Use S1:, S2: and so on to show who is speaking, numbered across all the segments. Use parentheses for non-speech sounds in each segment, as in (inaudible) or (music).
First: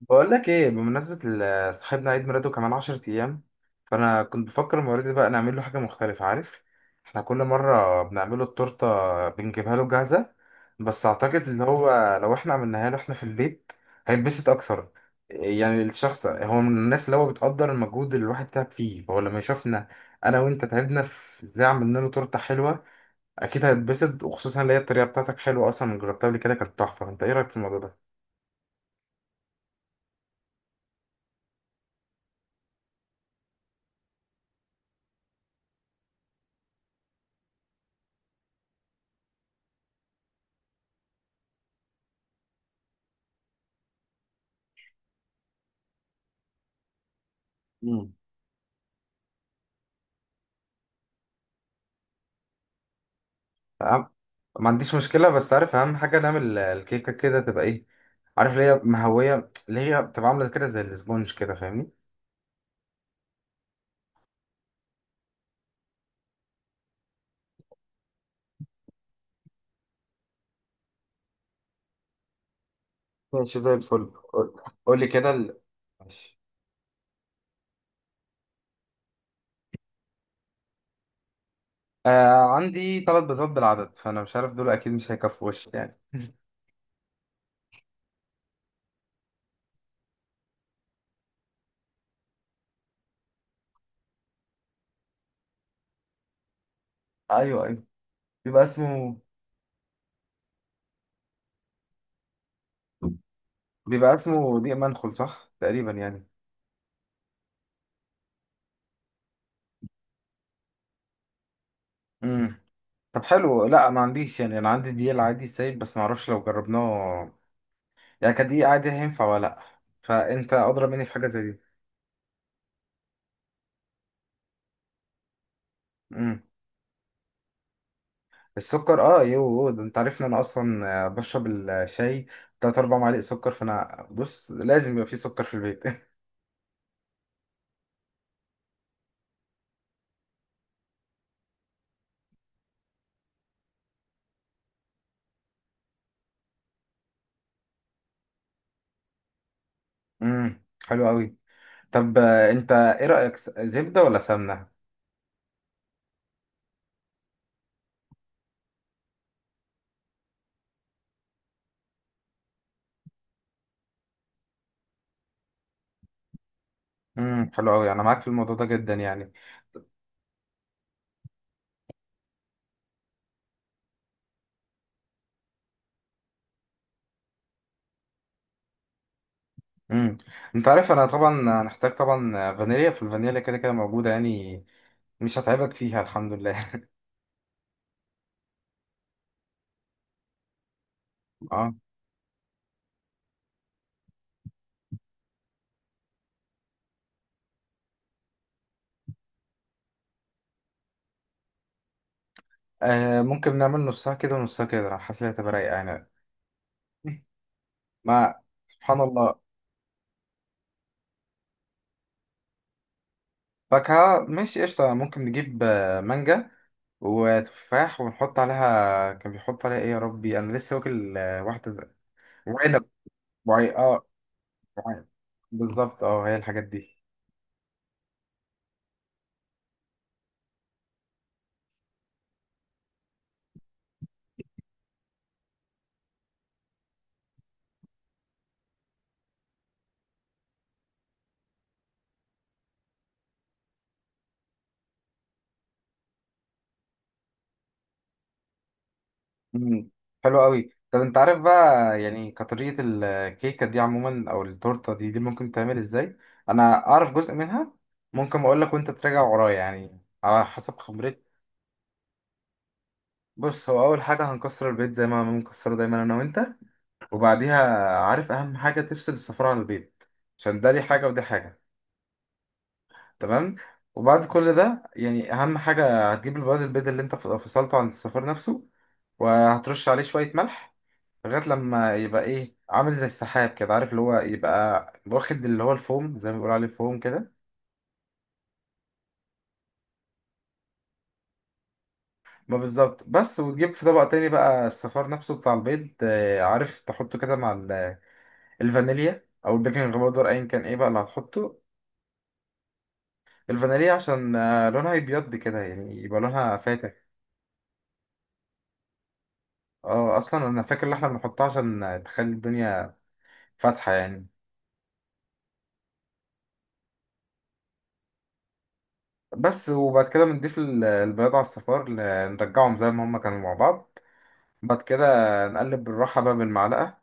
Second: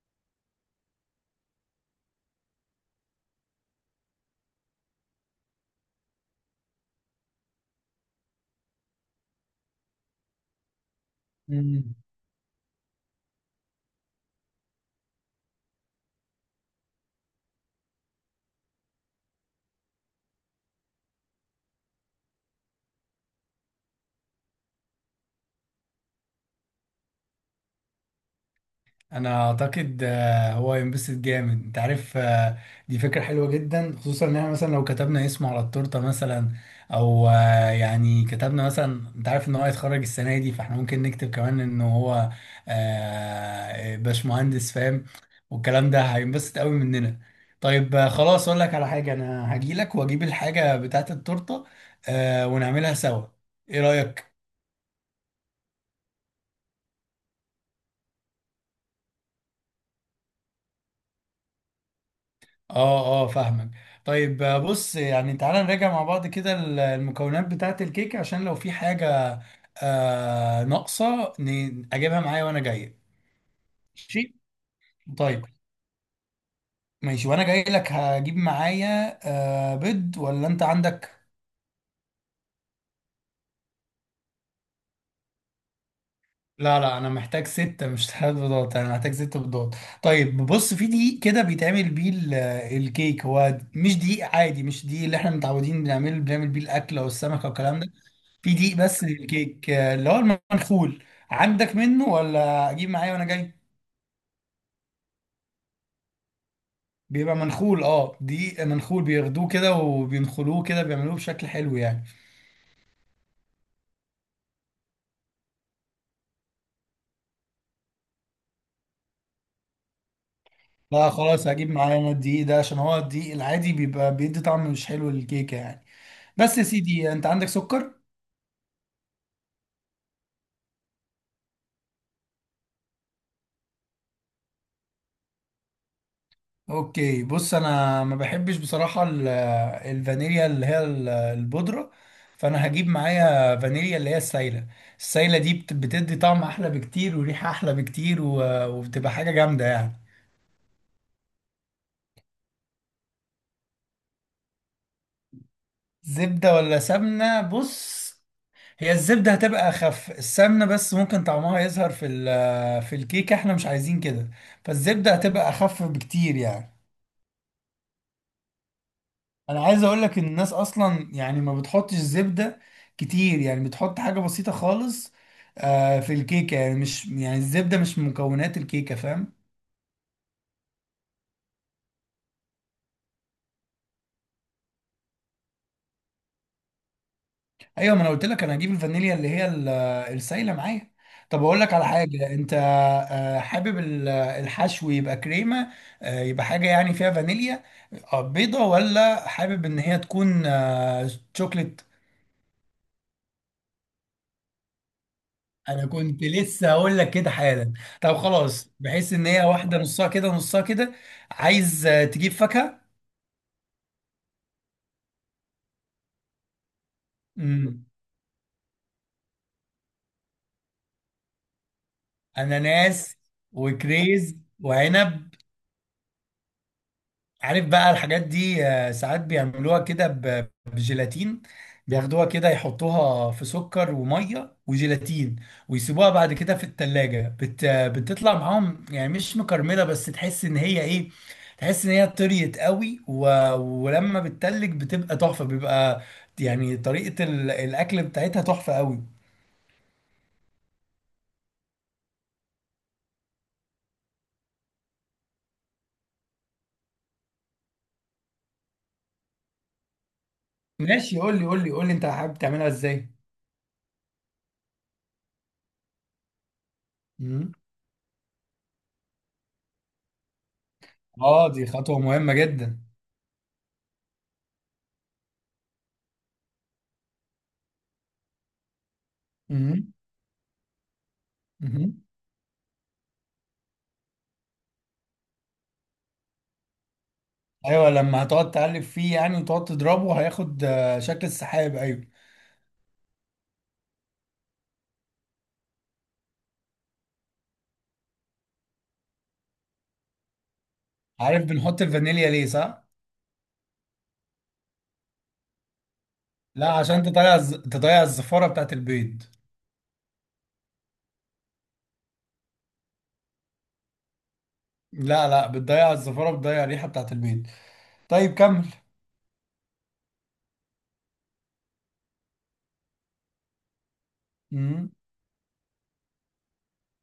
S1: بقول لك ايه بمناسبة صاحبنا عيد ميلاده كمان 10 ايام. فانا كنت بفكر المرة دي بقى نعمل له حاجة مختلفة، عارف؟ احنا كل مرة بنعمله التورتة، بنجيبها له جاهزة، بس اعتقد اللي هو
S2: مم.
S1: لو احنا عملناها له احنا في البيت هينبسط اكتر. يعني الشخص هو من الناس اللي هو بتقدر المجهود اللي الواحد تعب فيه، فهو لما يشوفنا انا وانت تعبنا في ازاي عملنا له تورتة حلوة اكيد هيتبسط، وخصوصا اللي هي الطريقة بتاعتك حلوة اصلا، جربتها قبل كده كانت تحفة. انت ايه رأيك في الموضوع
S2: انا اعتقد آه، هو ينبسط جامد انت عارف دي فكره حلوه جدا، خصوصا ان احنا مثلا لو كتبنا اسمه على التورته مثلا، او يعني كتبنا مثلا، انت عارف ان هو هيتخرج السنه دي، فاحنا ممكن نكتب كمان ان هو باشمهندس فاهم. والكلام ده هينبسط قوي مننا. طيب
S1: ده؟
S2: خلاص اقول لك على حاجه، انا هجيلك واجيب الحاجه بتاعت التورته ونعملها سوا. ايه
S1: أهم-
S2: رايك؟
S1: ما عنديش مشكلة، بس عارف أهم حاجة نعمل الكيكة كده تبقى إيه؟ عارف اللي هي مهوية، اللي هي بتبقى عاملة كده زي الاسبونج، كده فاهمني؟
S2: اه. اه فاهمك. طيب بص، يعني تعالى نراجع مع بعض كده المكونات بتاعة الكيك، عشان لو في حاجة ناقصة اجيبها معايا وانا جاي.
S1: ماشي زي الفل.
S2: ماشي.
S1: قول، قول لي كده
S2: طيب
S1: ماشي.
S2: ماشي، وانا جاي لك هجيب معايا آه بيض، ولا انت عندك؟
S1: آه، عندي 3 بيضات بالعدد، فأنا مش عارف دول أكيد مش هيكفوا وش يعني (laughs)
S2: لا لا، انا محتاج ستة مش ثلاث بيضات، انا محتاج ست بيضات. طيب بص، في دقيق كده بيتعمل بيه الكيك، هو مش دقيق عادي، مش دقيق اللي احنا متعودين بنعمله، بنعمل بيه الاكل او السمكة
S1: أيوه،
S2: والكلام
S1: أيوه.
S2: ده. في
S1: بيبقى
S2: دقيق بس
S1: اسمه
S2: للكيك اللي هو المنخول. عندك منه ولا اجيب معايا وانا جاي؟
S1: بيبقى اسمه دقيق منخل صح تقريبا يعني.
S2: بيبقى منخول، اه دقيق منخول، بياخدوه كده وبينخلوه كده، بيعملوه بشكل حلو يعني.
S1: امم. طب حلو، لا ما عنديش يعني، انا عندي دقيق العادي السايب، بس ما اعرفش لو جربناه يعني كدقيق عادي هينفع ولا لا. فانت اضرب مني
S2: لا
S1: في حاجه زي
S2: خلاص،
S1: دي.
S2: هجيب معايا انا الدقيق ده، عشان هو الدقيق العادي بيبقى بيدي طعم مش حلو للكيكة يعني.
S1: مم.
S2: بس يا سيدي، انت عندك سكر؟
S1: السكر، اه، يو ده، انت عارف ان انا اصلا بشرب الشاي تلات اربع معالق سكر، فانا بص لازم يبقى فيه سكر في البيت (laughs)
S2: اوكي بص، انا ما بحبش بصراحة الفانيليا اللي هي البودرة، فانا هجيب معايا فانيليا اللي هي السايلة. السايلة دي بتدي طعم احلى بكتير وريحة احلى بكتير، وبتبقى حاجة جامدة يعني.
S1: امم، حلو قوي. طب انت ايه رايك، زبده ولا سمنه؟
S2: زبدة ولا سمنة؟ بص، هي الزبدة هتبقى اخف، السمنة بس ممكن طعمها يظهر في في الكيك، احنا مش عايزين كده. فالزبدة هتبقى اخف بكتير يعني.
S1: امم، حلو قوي، انا معاك في الموضوع ده جدا يعني.
S2: انا عايز اقول لك ان الناس اصلا يعني ما بتحطش زبده كتير، يعني بتحط حاجه بسيطه خالص آه في الكيكه، يعني مش يعني الزبده مش من مكونات الكيكه، فاهم؟
S1: امم. انت عارف انا طبعا هنحتاج طبعا فانيليا، في الفانيليا كده كده موجوده يعني، مش هتعبك فيها الحمد لله (laughs)
S2: ايوه، ما انا قلت لك انا هجيب الفانيليا اللي هي السايله معايا. طب اقول لك
S1: اه.
S2: على حاجه، انت آه حابب الحشو يبقى كريمه يبقى حاجه يعني فيها فانيليا آه، بيضه، ولا حابب ان هي تكون آه شوكليت؟
S1: ممكن نعمل نصها كده ونصها كده، أنا حاسس إن هي هتبقى رايقه
S2: انا
S1: يعني
S2: كنت لسه هقول لك
S1: (laughs)
S2: كده حالا. طب
S1: ما
S2: خلاص،
S1: سبحان
S2: بحيث ان
S1: الله.
S2: هي واحده نصها كده نصها كده. عايز تجيب فاكهه؟
S1: فاكهة ماشي، قشطة، ممكن نجيب مانجا
S2: امم،
S1: وتفاح، ونحط عليها كان بيحط عليها ايه يا ربي، انا لسه واكل واحدة وعنب.
S2: اناناس،
S1: وعي، اه.
S2: وكريز
S1: وعنب.
S2: وعنب.
S1: بالظبط، اه، هي الحاجات دي.
S2: عارف بقى الحاجات دي ساعات بيعملوها كده بجيلاتين، بياخدوها كده يحطوها في سكر وميه وجيلاتين، ويسيبوها بعد كده في التلاجة بتطلع معاهم يعني، مش مكرملة بس تحس ان هي ايه، تحس ان هي طريت قوي ولما بتتلج بتبقى تحفة. بيبقى يعني طريقة الاكل بتاعتها تحفة قوي.
S1: مم. حلو قوي. طب انت عارف بقى يعني كطريقة الكيكة دي عموما او التورتة دي، ممكن تعمل ازاي؟ انا اعرف جزء منها، ممكن اقول لك وانت تراجع ورايا يعني على حسب
S2: ماشي.
S1: خبرتي.
S2: قول لي انت حابب تعملها ازاي.
S1: بص هو اول حاجة هنكسر البيت زي ما بنكسره دايما انا وانت،
S2: مم.
S1: وبعديها، عارف، اهم حاجه تفصل السفاره عن البيت عشان ده ليه حاجه ودي
S2: اه
S1: حاجه.
S2: دي خطوة مهمة جدا.
S1: تمام. وبعد كل ده يعني اهم حاجه هتجيب البياض، البيض اللي انت فصلته عن الصفار نفسه، وهترش
S2: مم.
S1: عليه شويه ملح لغايه لما
S2: مم.
S1: يبقى ايه عامل زي السحاب كده، عارف اللي هو يبقى واخد اللي هو الفوم زي ما بيقولوا عليه فوم كده.
S2: ايوه، لما هتقعد تقلب فيه يعني وتقعد تضربه، هياخد شكل السحاب، ايوه.
S1: ما بالظبط. بس وتجيب في طبق تاني بقى الصفار نفسه بتاع البيض، عارف تحطه كده مع الفانيليا او البيكنج باودر ايا كان ايه بقى اللي
S2: عارف
S1: هتحطه.
S2: بنحط الفانيليا ليه صح؟
S1: الفانيليا عشان لونها يبيض كده يعني يبقى لونها
S2: لا،
S1: فاتح.
S2: عشان تضيع تضيع الزفاره بتاعت البيض.
S1: اه، اصلا انا فاكر ان احنا بنحطها عشان تخلي الدنيا فاتحة يعني.
S2: لا لا، بتضيع الزفاره، بتضيع الريحه بتاعت البيض. طيب كمل.
S1: بس وبعد كده بنضيف البياض على الصفار، نرجعهم زي ما هما كانوا مع بعض. بعد
S2: مم.
S1: كده نقلب بالراحة بقى بالمعلقة.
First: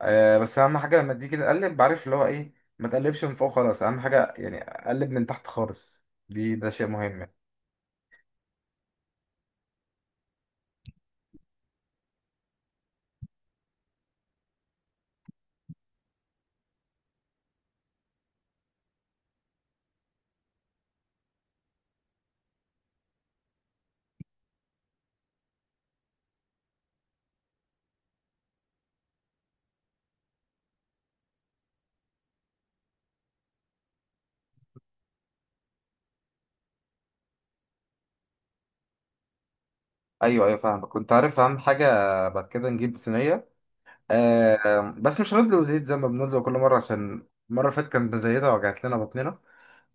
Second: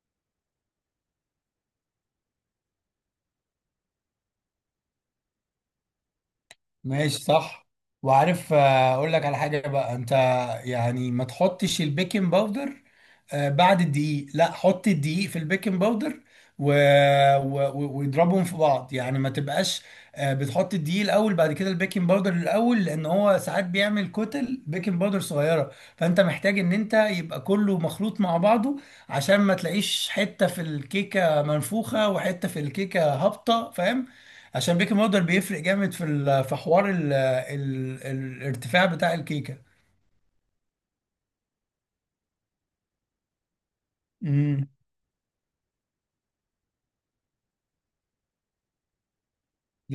S1: بس اهم حاجة لما تيجي تقلب بعرف اللي هو ايه، ما تقلبش من فوق خلاص، اهم حاجة يعني قلب من تحت خالص. ده شيء
S2: ماشي
S1: مهم.
S2: صح. وعارف اقول لك على حاجه بقى انت، يعني ما تحطش البيكنج باودر بعد الدقيق، لا، حط الدقيق في البيكنج باودر و... واضربهم في بعض، يعني ما تبقاش بتحط الدقيق الاول بعد كده البيكنج باودر الاول، لان هو ساعات بيعمل كتل بيكنج باودر صغيره، فانت محتاج ان انت يبقى كله مخلوط مع بعضه، عشان ما تلاقيش حته في الكيكه منفوخه وحته في الكيكه هابطه فاهم. عشان بيكنج باودر بيفرق جامد في في حوار ال ال الارتفاع بتاع الكيكه.
S1: ايوه، ايوه، فاهمك، كنت عارف اهم حاجة. بعد كده نجيب صينية،
S2: امم.
S1: بس مش هنبدأ زيت زي ما بنبدأ كل مرة عشان المرة اللي فاتت كانت مزيدة وجعت لنا بطننا.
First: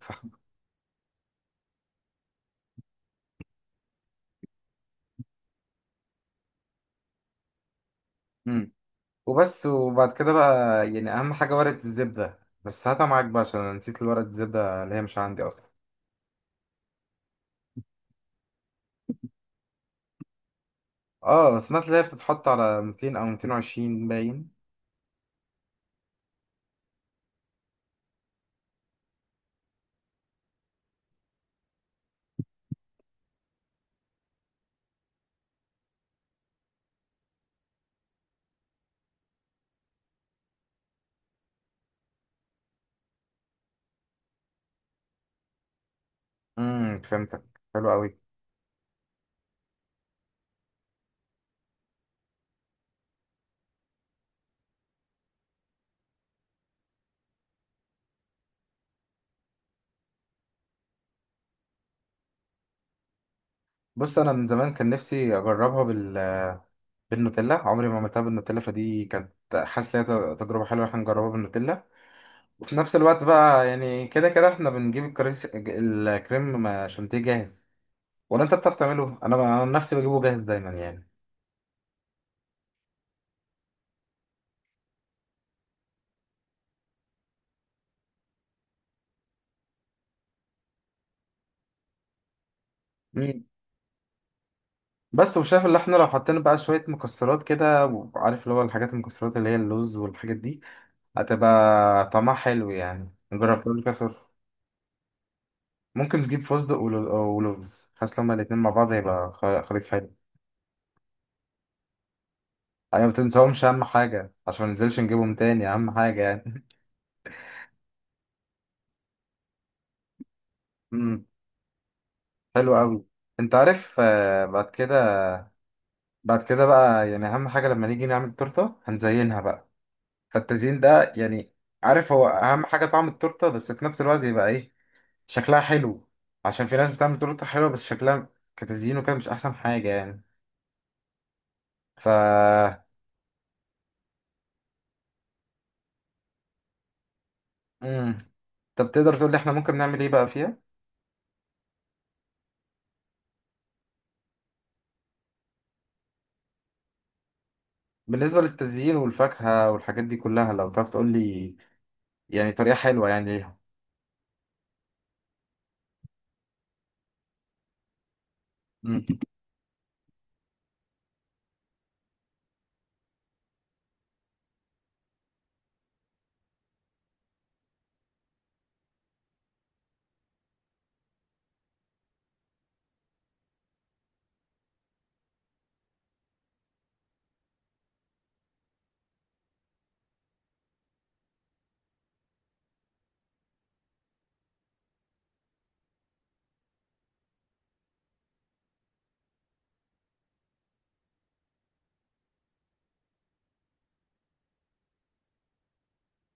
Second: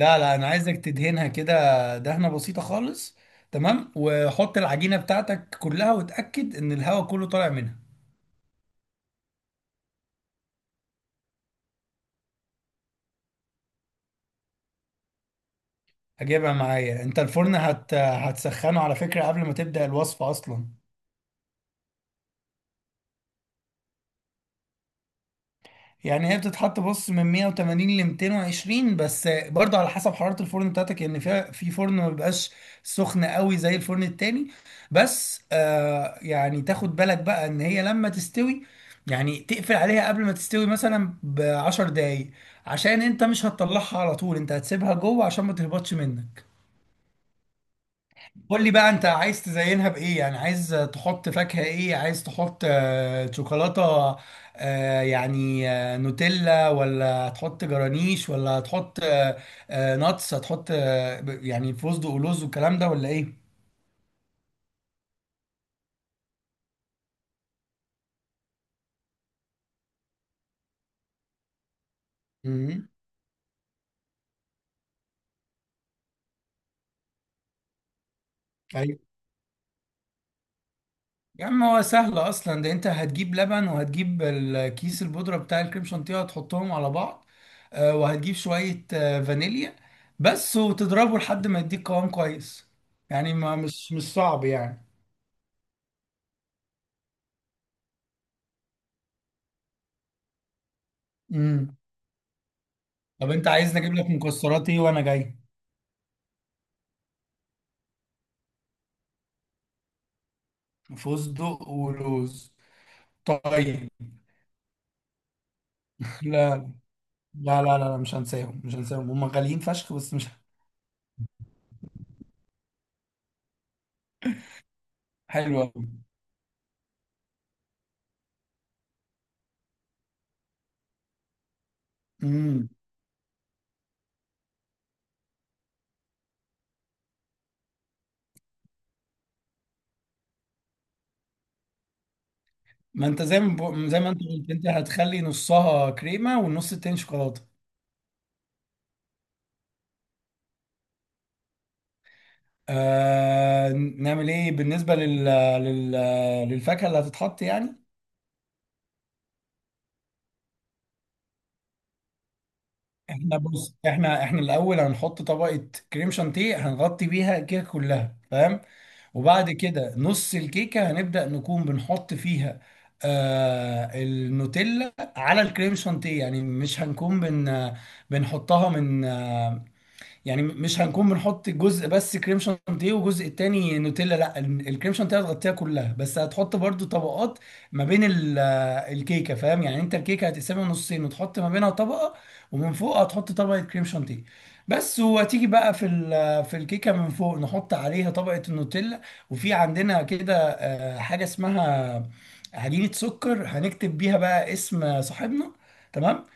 S1: ف...
S2: لا، انا عايزك تدهنها كده، دهنه بسيطه خالص. تمام، وحط العجينه بتاعتك كلها وتاكد ان الهواء كله طالع منها.
S1: امم. وبس، وبعد كده بقى يعني أهم حاجة ورقة الزبدة، بس هاتها معاك بقى عشان أنا نسيت ورقة الزبدة اللي هي مش عندي أصلا.
S2: هجيبها معايا. انت الفرن هتسخنه على فكره قبل ما تبدا الوصفه اصلا.
S1: اه سمعت اللي هي بتتحط على 200 أو 220 باين.
S2: يعني هي بتتحط بص من 180 ل 220، بس برضه على حسب حرارة الفرن بتاعتك، يعني فيها في فرن ما بيبقاش سخن قوي زي الفرن التاني. بس آه يعني تاخد بالك بقى ان هي لما تستوي، يعني تقفل عليها قبل ما تستوي مثلا ب 10 دقايق، عشان انت مش هتطلعها على طول، انت هتسيبها جوه عشان ما تهبطش منك.
S1: امم، فهمتك، حلو قوي.
S2: قول لي بقى انت عايز تزينها بايه، يعني عايز تحط فاكهة ايه، عايز تحط شوكولاتة يعني آه، نوتيلا، ولا تحط جرانيش، ولا تحط ناتس، هتحط يعني فستق ولوز والكلام ده، ولا ايه؟
S1: بص أنا من زمان كان نفسي أجربها بالنوتيلا، عمري ما عملتها بالنوتيلا، فدي كانت حاسس إن هي تجربة حلوة، إحنا نجربها بالنوتيلا. وفي
S2: امم.
S1: نفس الوقت بقى يعني كده كده احنا بنجيب الكريم شانتيه جاهز، ولا انت بتعرف
S2: ايوه،
S1: تعمله؟ انا عن نفسي بجيبه جاهز دايما يعني.
S2: يا عم هو سهل اصلا ده، انت هتجيب لبن وهتجيب الكيس البودرة بتاع الكريم شانتيه، هتحطهم على بعض وهتجيب شوية فانيليا بس، وتضربه لحد ما يديك قوام كويس. يعني
S1: مم.
S2: ما مش مش صعب يعني.
S1: بس وشايف اللي احنا لو حطينا بقى شوية مكسرات كده، وعارف اللي هو الحاجات المكسرات اللي هي اللوز والحاجات دي،
S2: امم.
S1: هتبقى طعمها حلو يعني،
S2: طب انت
S1: نجرب
S2: عايز
S1: كل كده
S2: اجيب لك
S1: صرف.
S2: مكسرات ايه وانا جاي؟
S1: ممكن تجيب فستق ولوز، حاسس لما الاتنين مع بعض هيبقى خليط حلو
S2: فستق ولوز.
S1: يعني. ما تنساهمش اهم
S2: طيب.
S1: حاجة عشان ما ننزلش نجيبهم تاني، اهم
S2: لا.
S1: حاجة يعني
S2: لا مش هنساهم، مش هنساهم، هم غاليين فشخ، بس مش
S1: (laughs) امم، حلو قوي. انت عارف بعد كده،
S2: حلو قوي.
S1: بعد كده بقى يعني اهم حاجه لما نيجي نعمل تورته هنزينها بقى. فالتزيين ده يعني، عارف، هو اهم
S2: امم،
S1: حاجه طعم التورته، بس في نفس الوقت يبقى ايه؟ شكلها حلو. عشان في ناس بتعمل تورته حلوه بس شكلها كتزيين وكده مش احسن حاجه يعني. ف
S2: ما انت زي ما بقو- زي ما انت قلت، انت هتخلي نصها كريمه والنص التاني شوكولاته.
S1: امم. طب تقدر تقول لي احنا ممكن نعمل ايه بقى فيها؟
S2: آه نعمل ايه بالنسبه لل... للفاكهه اللي هتتحط يعني؟
S1: بالنسبه للتزيين والفاكهه والحاجات دي كلها لو تعرف تقول لي يعني طريقه حلوه يعني
S2: احنا
S1: ليها.
S2: بص احنا احنا الاول هنحط طبقه كريم شانتيه هنغطي بيها الكيكه كلها فاهم.
S1: امم.
S2: وبعد كده نص الكيكه هنبدا نكون بنحط فيها النوتيلا على الكريم شانتيه، يعني مش هنكون بن بنحطها من يعني مش هنكون بنحط جزء بس كريم شانتيه وجزء التاني نوتيلا، لا الكريم شانتيه هتغطيها كلها، بس هتحط برضو طبقات ما بين الكيكه فاهم، يعني انت الكيكه هتقسمها نصين وتحط ما بينها طبقه، ومن فوق هتحط طبقه كريم شانتيه بس. وهتيجي بقى في في الكيكه من فوق نحط عليها طبقه النوتيلا. وفي عندنا كده حاجه اسمها عجينه سكر، هنكتب بيها بقى اسم صاحبنا، تمام.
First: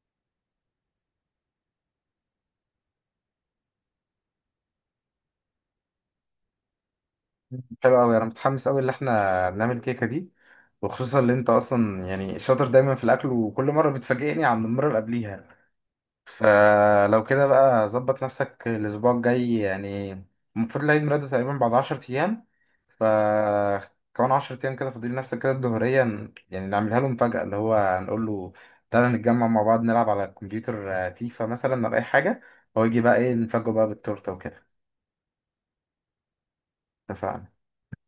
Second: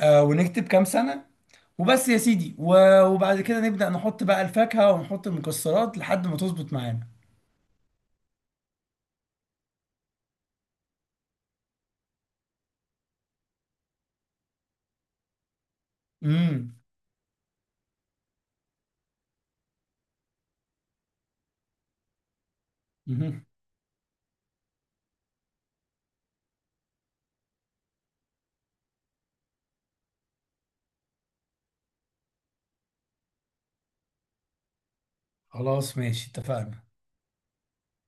S2: ونكتب كام سنة وبس يا سيدي، وبعد كده نبدأ نحط بقى الفاكهة ونحط المكسرات لحد ما تظبط معانا.
S1: حلو قوي، انا متحمس قوي ان احنا نعمل الكيكه دي، وخصوصا اللي انت اصلا يعني شاطر دايما في الاكل، وكل مره بتفاجئني عن المره اللي قبليها.
S2: امم.
S1: فلو كده بقى ظبط نفسك الاسبوع الجاي يعني، المفروض العيد ميلاده تقريبا بعد 10 ايام. ف
S2: مهم.
S1: كمان 10 ايام كده فاضل، نفسك كده الظهريه يعني نعملها له مفاجاه اللي هو نقول له تعالى نتجمع مع بعض نلعب على الكمبيوتر، فيفا مثلا ولا اي حاجه، هو يجي بقى ايه نفاجئه بقى بالتورته وكده.
S2: خلاص ماشي، اتفقنا.
S1: اتفقنا.